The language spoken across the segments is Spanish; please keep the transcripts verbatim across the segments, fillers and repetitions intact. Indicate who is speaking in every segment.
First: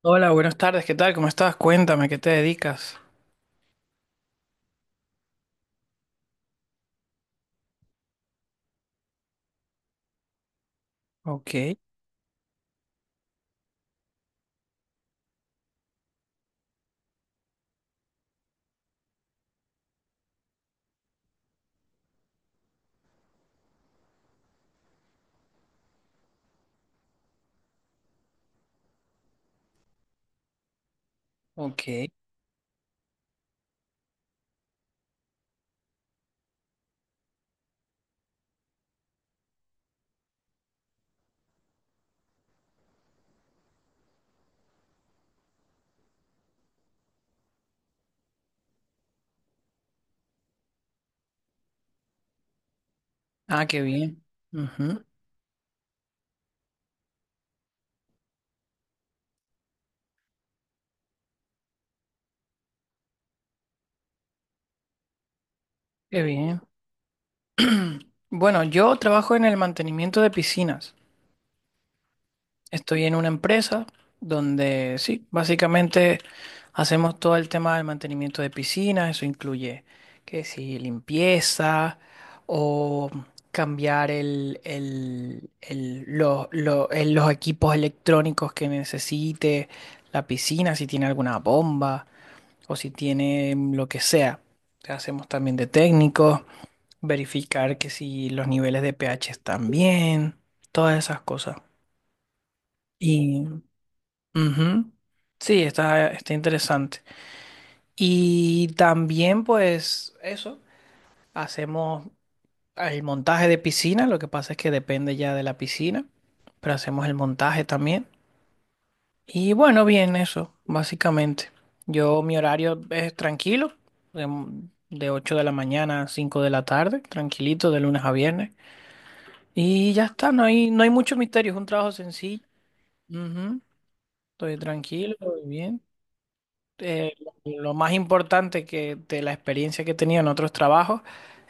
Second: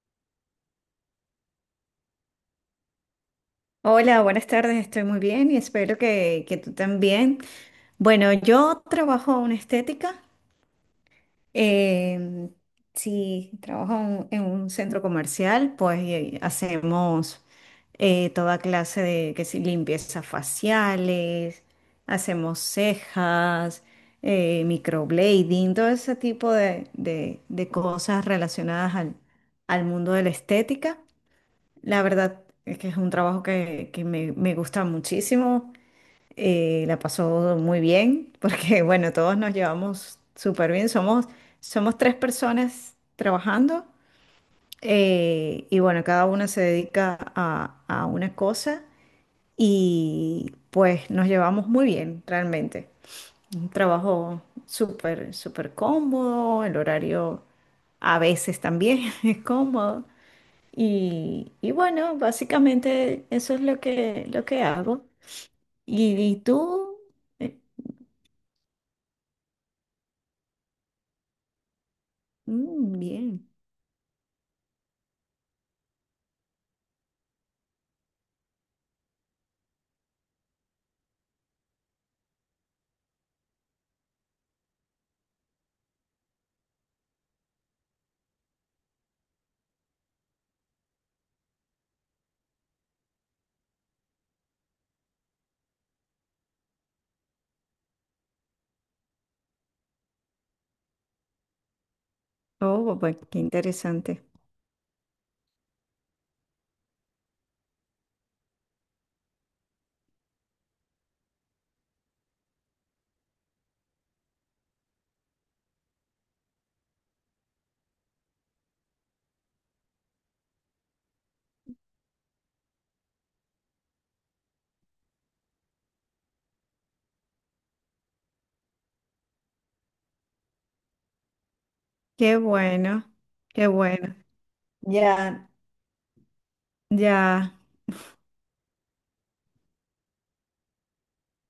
Speaker 1: Hola, buenas tardes, ¿qué tal? ¿Cómo estás? Cuéntame, ¿qué te dedicas?
Speaker 2: Hola, buenas tardes, estoy muy bien y espero que, que tú también. Bueno, yo trabajo en estética,
Speaker 1: Ok,
Speaker 2: em, sí, trabajo en, en un centro comercial, pues eh, hacemos eh, toda clase de que si limpieza faciales, hacemos cejas, eh, microblading, todo ese tipo de, de- de cosas relacionadas al, al mundo de la estética. La
Speaker 1: ok.
Speaker 2: verdad es que es un trabajo que, que me, me gusta muchísimo. eh, la pasó muy bien porque, bueno, todos nos llevamos súper bien. Somos, somos tres personas trabajando, eh, y, bueno, cada una se dedica a, a una cosa, y pues nos llevamos muy bien realmente.
Speaker 1: Ah,
Speaker 2: Un
Speaker 1: qué bien.
Speaker 2: trabajo
Speaker 1: Ujú.
Speaker 2: súper, súper cómodo, el horario a veces también es cómodo. Y, y bueno, básicamente eso es lo que, lo que hago. ¿Y,
Speaker 1: Qué
Speaker 2: y
Speaker 1: bien.
Speaker 2: tú? Eh,
Speaker 1: Bueno, yo trabajo en el mantenimiento de piscinas.
Speaker 2: mm,
Speaker 1: Estoy en una
Speaker 2: bien.
Speaker 1: empresa donde sí, básicamente hacemos todo el tema del mantenimiento de piscinas, eso incluye que si limpieza o cambiar el, el- el- lo- lo- el- los equipos electrónicos que necesite la piscina, si tiene alguna bomba o si tiene lo que sea. Hacemos también de técnicos, verificar que si los niveles de pH están bien, todas esas cosas.
Speaker 2: Oh, bueno, qué interesante.
Speaker 1: Ujú. Sí, está, está interesante. Y también, pues, eso, hacemos el montaje de piscina, lo que pasa es que depende ya de la piscina, pero hacemos el montaje también. Y bueno, bien, eso, básicamente. Yo, mi horario es tranquilo, de, de ocho de la mañana a cinco de la tarde, tranquilito, de lunes a viernes. Y ya está, no hay, no hay mucho misterio, es un trabajo
Speaker 2: Qué
Speaker 1: sencillo.
Speaker 2: bueno,
Speaker 1: Ujú.
Speaker 2: qué bueno.
Speaker 1: Estoy tranquilo,
Speaker 2: Ya,
Speaker 1: bien. eh,
Speaker 2: ya.
Speaker 1: lo más importante que de la experiencia que he tenido en otros trabajos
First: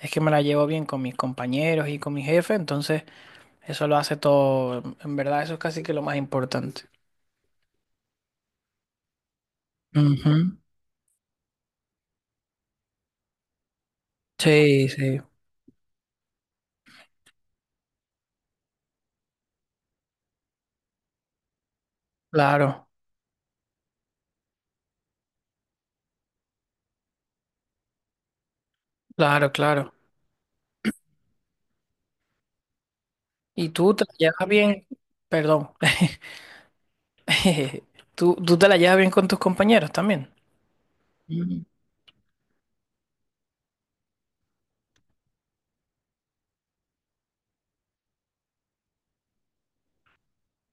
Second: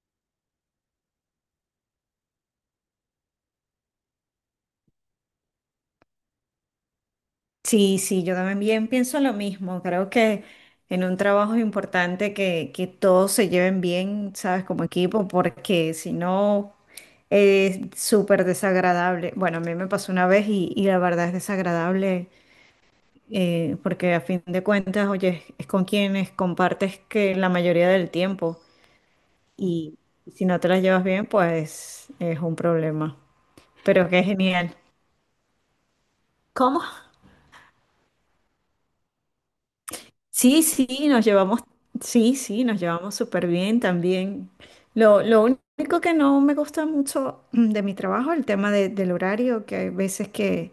Speaker 1: es que me la llevo bien con mis compañeros y con mi jefe, entonces eso lo hace todo, en verdad eso es casi que lo más importante.
Speaker 2: Sí, sí, yo también pienso lo mismo. Creo que
Speaker 1: Ujú.
Speaker 2: en un trabajo es importante que, que todos se lleven bien, ¿sabes? Como
Speaker 1: Sí, sí,
Speaker 2: equipo, porque si no, es súper desagradable. Bueno, a mí me pasó una vez y, y la verdad es desagradable,
Speaker 1: claro,
Speaker 2: eh, porque a fin de cuentas, oye, es con quienes compartes que la mayoría del tiempo,
Speaker 1: claro, claro.
Speaker 2: y si no te las llevas bien, pues es un problema.
Speaker 1: ¿Y tú te
Speaker 2: Pero
Speaker 1: la
Speaker 2: qué
Speaker 1: llevas
Speaker 2: genial.
Speaker 1: bien? Perdón.
Speaker 2: ¿Cómo?
Speaker 1: ¿Tú, tú te la llevas bien con tus compañeros también?
Speaker 2: Sí, sí, nos
Speaker 1: Mm.
Speaker 2: llevamos, sí, sí, nos llevamos súper bien también. Lo, lo único que no me gusta mucho, mm, de mi trabajo, el tema de- del horario, que hay veces que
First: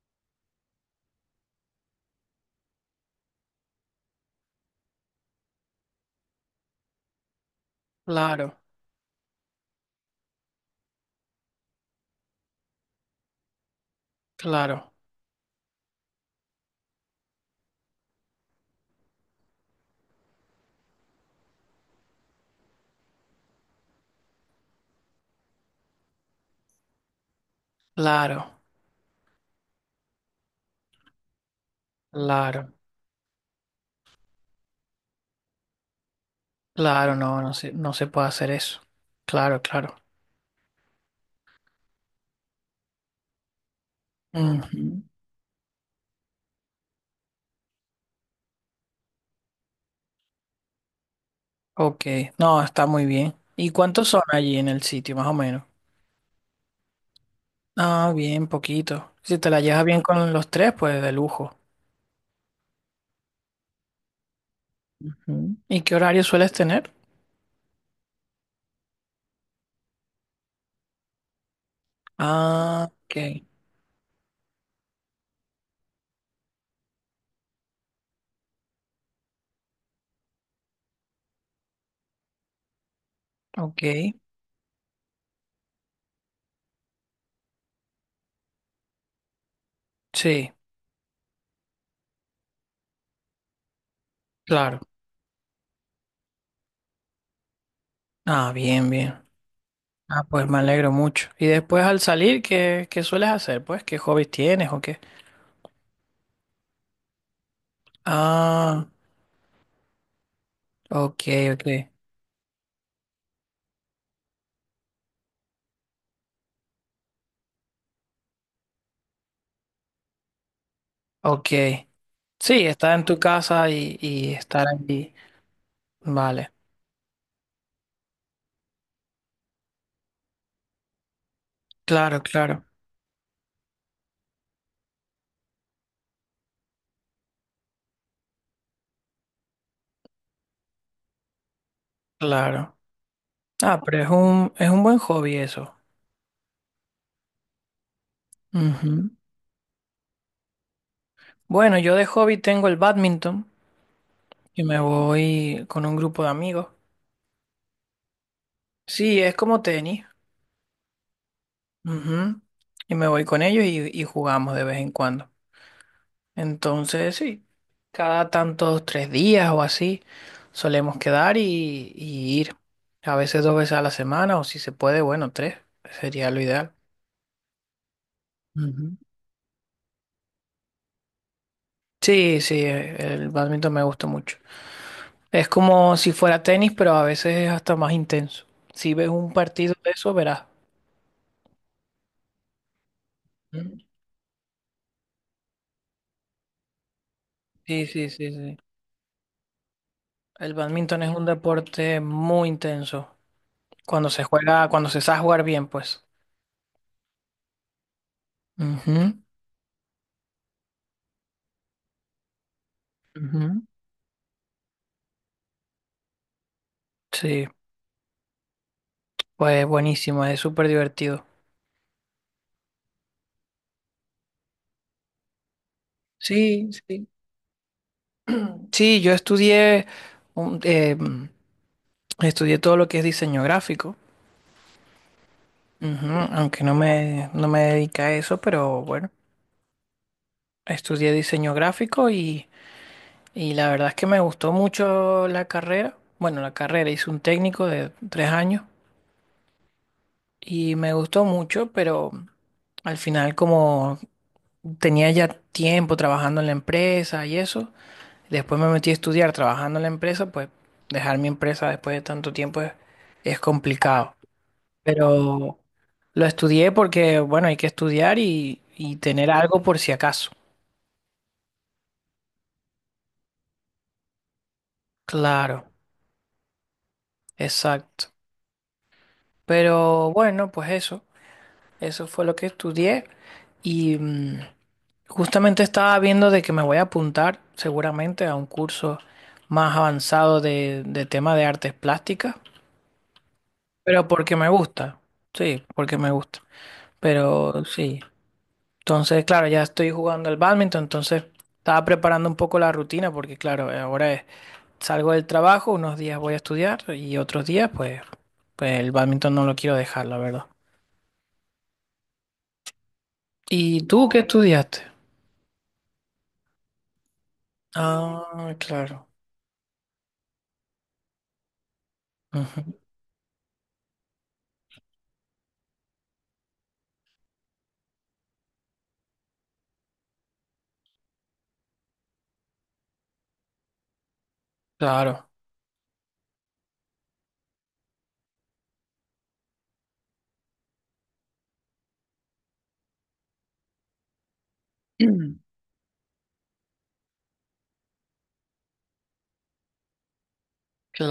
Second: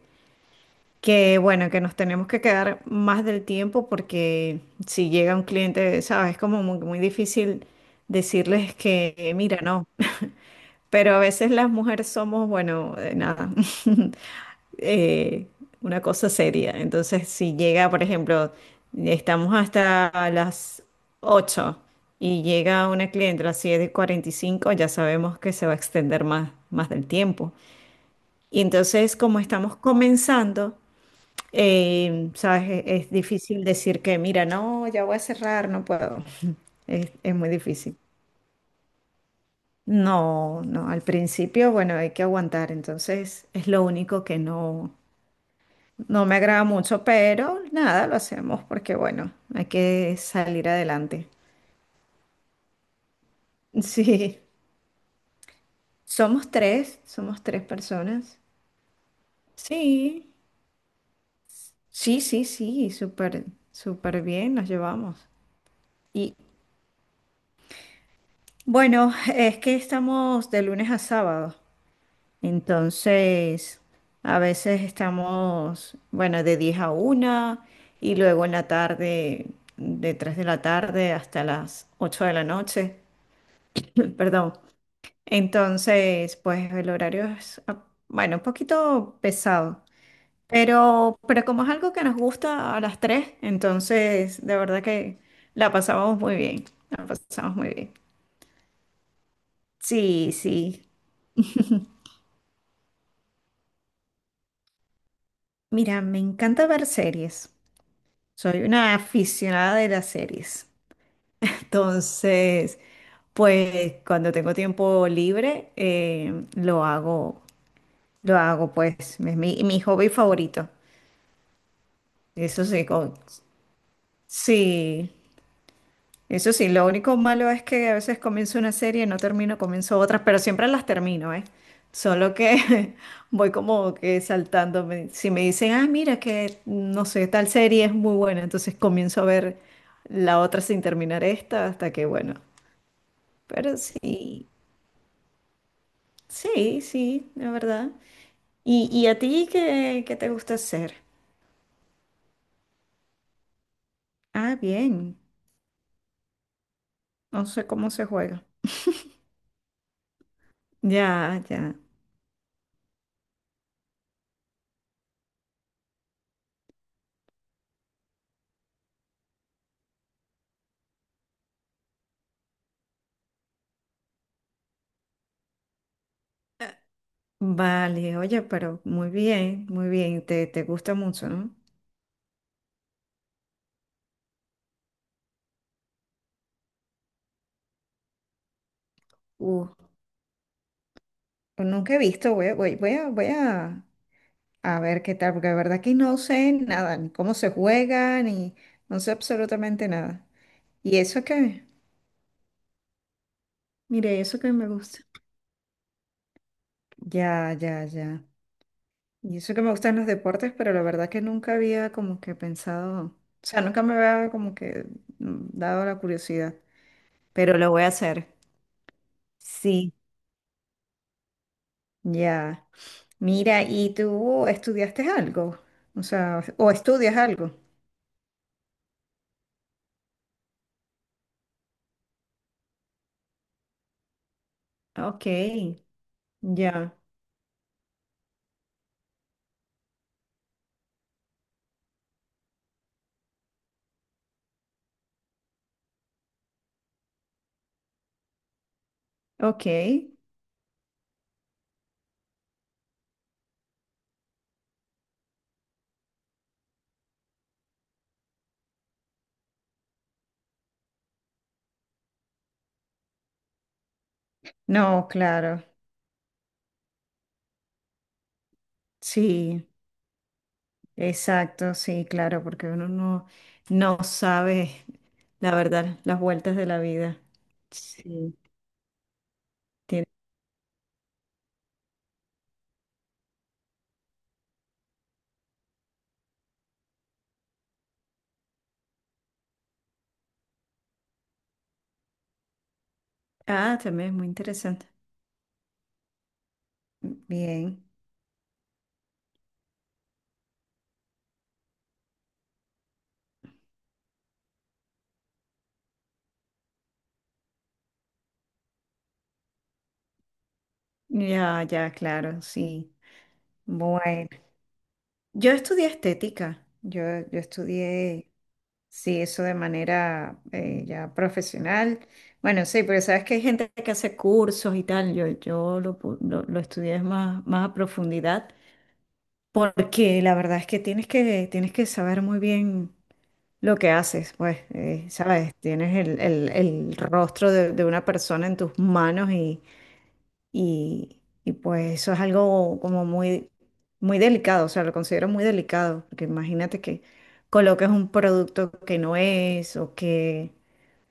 Speaker 2: Que bueno, que nos tenemos que quedar más del tiempo, porque si llega un cliente, sabes, es como muy, muy difícil
Speaker 1: Claro,
Speaker 2: decirles que, eh, mira, no. Pero a veces las mujeres somos, bueno, eh, nada,
Speaker 1: claro,
Speaker 2: eh, una cosa seria. Entonces, si llega, por ejemplo, estamos hasta las ocho y llega una cliente a las siete y cuarenta y cinco, ya sabemos que se va a extender más, más del tiempo.
Speaker 1: claro,
Speaker 2: Y entonces, como estamos comenzando, eh,
Speaker 1: claro,
Speaker 2: sabes, es, es difícil decir que, mira, no, ya voy a cerrar, no puedo. Es,
Speaker 1: claro,
Speaker 2: es
Speaker 1: no,
Speaker 2: muy
Speaker 1: no se, no
Speaker 2: difícil.
Speaker 1: se puede hacer eso. Claro, claro.
Speaker 2: No, no, al principio, bueno, hay que aguantar, entonces es lo único que no,
Speaker 1: Ujú.
Speaker 2: no me agrada mucho, pero nada, lo hacemos porque, bueno, hay que salir adelante.
Speaker 1: Ok, no, está muy bien. ¿Y cuántos son
Speaker 2: Sí,
Speaker 1: allí en el sitio, más o menos?
Speaker 2: somos tres, somos tres
Speaker 1: Ah,
Speaker 2: personas.
Speaker 1: bien, poquito. Si te la llevas bien
Speaker 2: Sí,
Speaker 1: con los tres, pues de lujo.
Speaker 2: sí, sí, sí, súper, súper bien nos llevamos.
Speaker 1: Ujú. ¿Y qué horario
Speaker 2: Y
Speaker 1: sueles tener?
Speaker 2: bueno, es que estamos de lunes a sábado.
Speaker 1: Ah, ok,
Speaker 2: Entonces, a veces estamos, bueno, de diez a una, y luego en la tarde, de tres de la tarde hasta las ocho de la noche.
Speaker 1: ok.
Speaker 2: Perdón. Entonces, pues el horario es, ah, bueno, un poquito pesado,
Speaker 1: Sí,
Speaker 2: pero, pero como es algo que nos gusta a las tres, entonces de
Speaker 1: claro.
Speaker 2: verdad que la pasamos muy bien, la pasamos muy bien.
Speaker 1: Ah, bien, bien. Ah,
Speaker 2: Sí,
Speaker 1: pues me
Speaker 2: sí.
Speaker 1: alegro mucho. ¿Y después al salir, qué, qué sueles hacer? Pues, ¿qué hobbies tienes o qué?
Speaker 2: Mira, me encanta ver series. Soy
Speaker 1: Ah,
Speaker 2: una aficionada de las series.
Speaker 1: ok, ok,
Speaker 2: Entonces, pues cuando tengo tiempo libre, eh, lo hago, lo hago, pues, es mi, mi hobby favorito.
Speaker 1: ok.
Speaker 2: Eso
Speaker 1: Sí,
Speaker 2: sí,
Speaker 1: estar en
Speaker 2: con-
Speaker 1: tu casa y, y estar
Speaker 2: sí,
Speaker 1: allí. Vale,
Speaker 2: Eso sí, lo único malo es que a veces comienzo una serie y no termino, comienzo otras, pero siempre las termino, ¿eh?
Speaker 1: claro,
Speaker 2: Solo
Speaker 1: claro,
Speaker 2: que voy como que saltándome. Si me dicen, ah, mira que, no sé, tal serie es muy buena, entonces comienzo a ver la otra sin terminar esta hasta que, bueno,
Speaker 1: claro.
Speaker 2: pero
Speaker 1: Ah, pero es
Speaker 2: sí,
Speaker 1: un, es un buen hobby eso.
Speaker 2: sí, sí, la verdad. ¿Y, y
Speaker 1: Ujú.
Speaker 2: a ti qué, qué te gusta hacer?
Speaker 1: Bueno, yo de hobby tengo el badminton
Speaker 2: Ah,
Speaker 1: y me
Speaker 2: bien,
Speaker 1: voy con un grupo de amigos.
Speaker 2: no sé cómo se juega.
Speaker 1: Sí, es como tenis.
Speaker 2: Ya, ya.
Speaker 1: Ujú. Y me voy con ellos y, y jugamos de vez en cuando. Entonces, sí, cada tantos tres días o así solemos quedar y, y ir. A veces dos veces a la semana o si se puede, bueno, tres. Sería lo ideal.
Speaker 2: Vale, oye, pero
Speaker 1: Ujú.
Speaker 2: muy bien, muy bien, te, te gusta mucho, ¿no?
Speaker 1: Sí, sí, el badminton me gusta mucho. Es como si fuera tenis, pero a veces es hasta más intenso. Si ves un
Speaker 2: Uh,
Speaker 1: partido de eso, verás.
Speaker 2: Nunca he visto, voy, a- voy, voy a, voy
Speaker 1: ¿Mm?
Speaker 2: a, a ver qué tal, porque de verdad que no sé nada, ni cómo se
Speaker 1: Sí, sí,
Speaker 2: juega,
Speaker 1: sí,
Speaker 2: ni
Speaker 1: sí.
Speaker 2: no sé absolutamente nada.
Speaker 1: El
Speaker 2: ¿Y
Speaker 1: bádminton es
Speaker 2: eso
Speaker 1: un
Speaker 2: que,
Speaker 1: deporte muy intenso. Cuando
Speaker 2: Mire,
Speaker 1: se
Speaker 2: eso que me
Speaker 1: juega, cuando se
Speaker 2: gusta.
Speaker 1: sabe jugar bien, pues.
Speaker 2: Ya, ya, ya.
Speaker 1: Ujú,
Speaker 2: Y eso que me gustan los deportes, pero la verdad que nunca había como que pensado, o
Speaker 1: ujú.
Speaker 2: sea, nunca me había como que, mm, dado la curiosidad,
Speaker 1: Sí,
Speaker 2: pero lo voy a hacer.
Speaker 1: pues
Speaker 2: Sí,
Speaker 1: buenísimo, es súper divertido.
Speaker 2: ya. Mira, ¿y tú estudiaste algo? O sea,
Speaker 1: Sí,
Speaker 2: ¿o
Speaker 1: sí.
Speaker 2: estudias algo?
Speaker 1: Sí, yo estudié, un- eh, estudié todo lo que es diseño gráfico.
Speaker 2: Ok,
Speaker 1: Ujú. Aunque no
Speaker 2: ya,
Speaker 1: me, no me dedica a eso, pero bueno, estudié diseño gráfico y Y la verdad es que me gustó mucho la carrera. Bueno, la carrera hice un técnico de tres años
Speaker 2: ok.
Speaker 1: y me gustó mucho, pero al final como tenía ya tiempo trabajando en la empresa y eso, después me metí a estudiar trabajando en la empresa, pues dejar mi empresa después de tanto tiempo es, es complicado.
Speaker 2: No,
Speaker 1: Pero
Speaker 2: claro,
Speaker 1: lo estudié porque, bueno, hay que estudiar y, y tener algo
Speaker 2: sí,
Speaker 1: por si acaso.
Speaker 2: exacto, sí, claro, porque uno no, no sabe, la
Speaker 1: Claro,
Speaker 2: verdad, las vueltas de la vida.
Speaker 1: exacto.
Speaker 2: Sí. tiene-
Speaker 1: Pero bueno, pues eso. Eso fue lo que estudié y mm, justamente estaba viendo de que me voy a apuntar seguramente a un curso más avanzado de, de tema de artes plásticas,
Speaker 2: Ah,
Speaker 1: pero
Speaker 2: también es muy
Speaker 1: porque me
Speaker 2: interesante.
Speaker 1: gusta, sí, porque me gusta, pero
Speaker 2: Bien,
Speaker 1: sí. Entonces, claro, ya estoy jugando al bádminton, entonces estaba preparando un poco la rutina porque, claro, ahora es- salgo del trabajo, unos días voy a estudiar y otros días, pues, pues el bádminton no lo quiero dejar, la verdad.
Speaker 2: ya, ya, claro, sí.
Speaker 1: ¿Y tú qué
Speaker 2: Bueno,
Speaker 1: estudiaste?
Speaker 2: yo estudié estética, yo, yo estudié.
Speaker 1: Ah, claro.
Speaker 2: Sí, eso de manera, eh, ya profesional.
Speaker 1: Ujú.
Speaker 2: Bueno, sí, porque sabes que hay gente que hace cursos y tal. Yo, yo lo, pu- lo, lo estudié más, más a profundidad, porque la verdad es que tienes que, tienes que saber muy bien lo que haces, pues, eh,
Speaker 1: Claro,
Speaker 2: ¿sabes? Tienes el, el- el rostro de, de una persona en tus manos, y y, y pues eso es algo como muy, muy delicado, o sea, lo considero muy delicado, porque imagínate que coloques un producto que no es, o que,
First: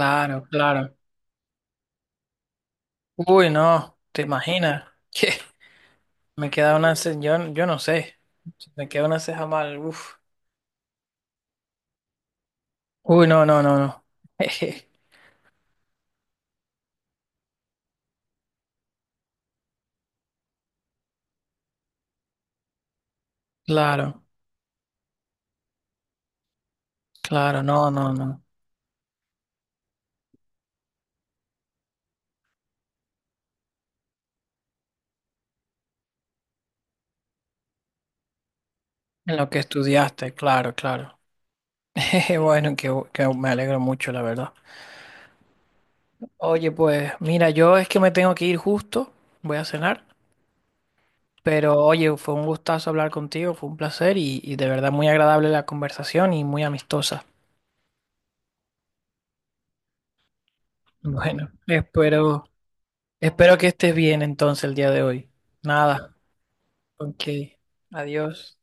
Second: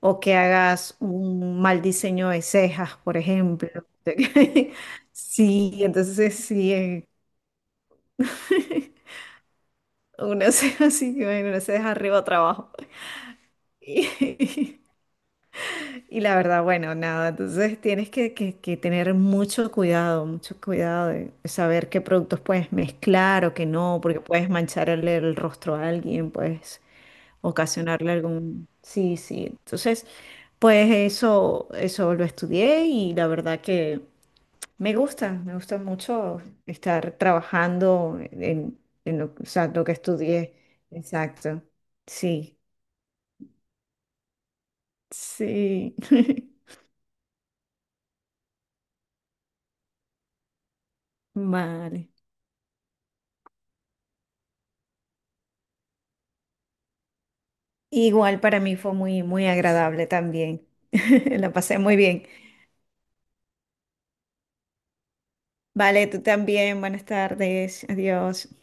Speaker 2: o que
Speaker 1: claro.
Speaker 2: hagas un mal diseño de cejas, por
Speaker 1: Uy,
Speaker 2: ejemplo.
Speaker 1: no, ¿te imaginas? Que
Speaker 2: Sí, entonces
Speaker 1: me
Speaker 2: sí,
Speaker 1: queda una
Speaker 2: eh,
Speaker 1: ceja, yo, yo no sé. Si me queda una ceja mal, uf.
Speaker 2: una ceja así, bueno, una ceja arriba, otra abajo.
Speaker 1: Uy, no, no, no, no. Jeje.
Speaker 2: Y la verdad, bueno, nada, entonces tienes que, que- que tener mucho cuidado, mucho cuidado de saber qué productos puedes mezclar o qué no, porque
Speaker 1: Claro,
Speaker 2: puedes mancharle el rostro a alguien, puedes
Speaker 1: claro, no,
Speaker 2: ocasionarle
Speaker 1: no, no.
Speaker 2: algún. Sí, sí, entonces, pues eso, eso lo estudié, y la verdad que me gusta, me gusta mucho estar trabajando en, en lo,
Speaker 1: En
Speaker 2: o
Speaker 1: lo que
Speaker 2: sea, lo que
Speaker 1: estudiaste,
Speaker 2: estudié.
Speaker 1: claro, claro.
Speaker 2: Exacto,
Speaker 1: Jeje.
Speaker 2: sí,
Speaker 1: Bueno, que, que me alegro mucho, la verdad.
Speaker 2: sí.
Speaker 1: Oye, pues mira, yo es que me tengo que ir justo, voy a cenar, pero
Speaker 2: Vale.
Speaker 1: oye, fue un gustazo hablar contigo, fue un placer y, y de verdad muy agradable la conversación y muy amistosa.
Speaker 2: Igual para mí fue muy, muy agradable también.
Speaker 1: Bueno,
Speaker 2: La pasé muy bien.
Speaker 1: espero, espero que estés bien entonces el día de hoy.
Speaker 2: Vale,
Speaker 1: Nada,
Speaker 2: tú también. Buenas
Speaker 1: ok,
Speaker 2: tardes. Adiós.
Speaker 1: adiós.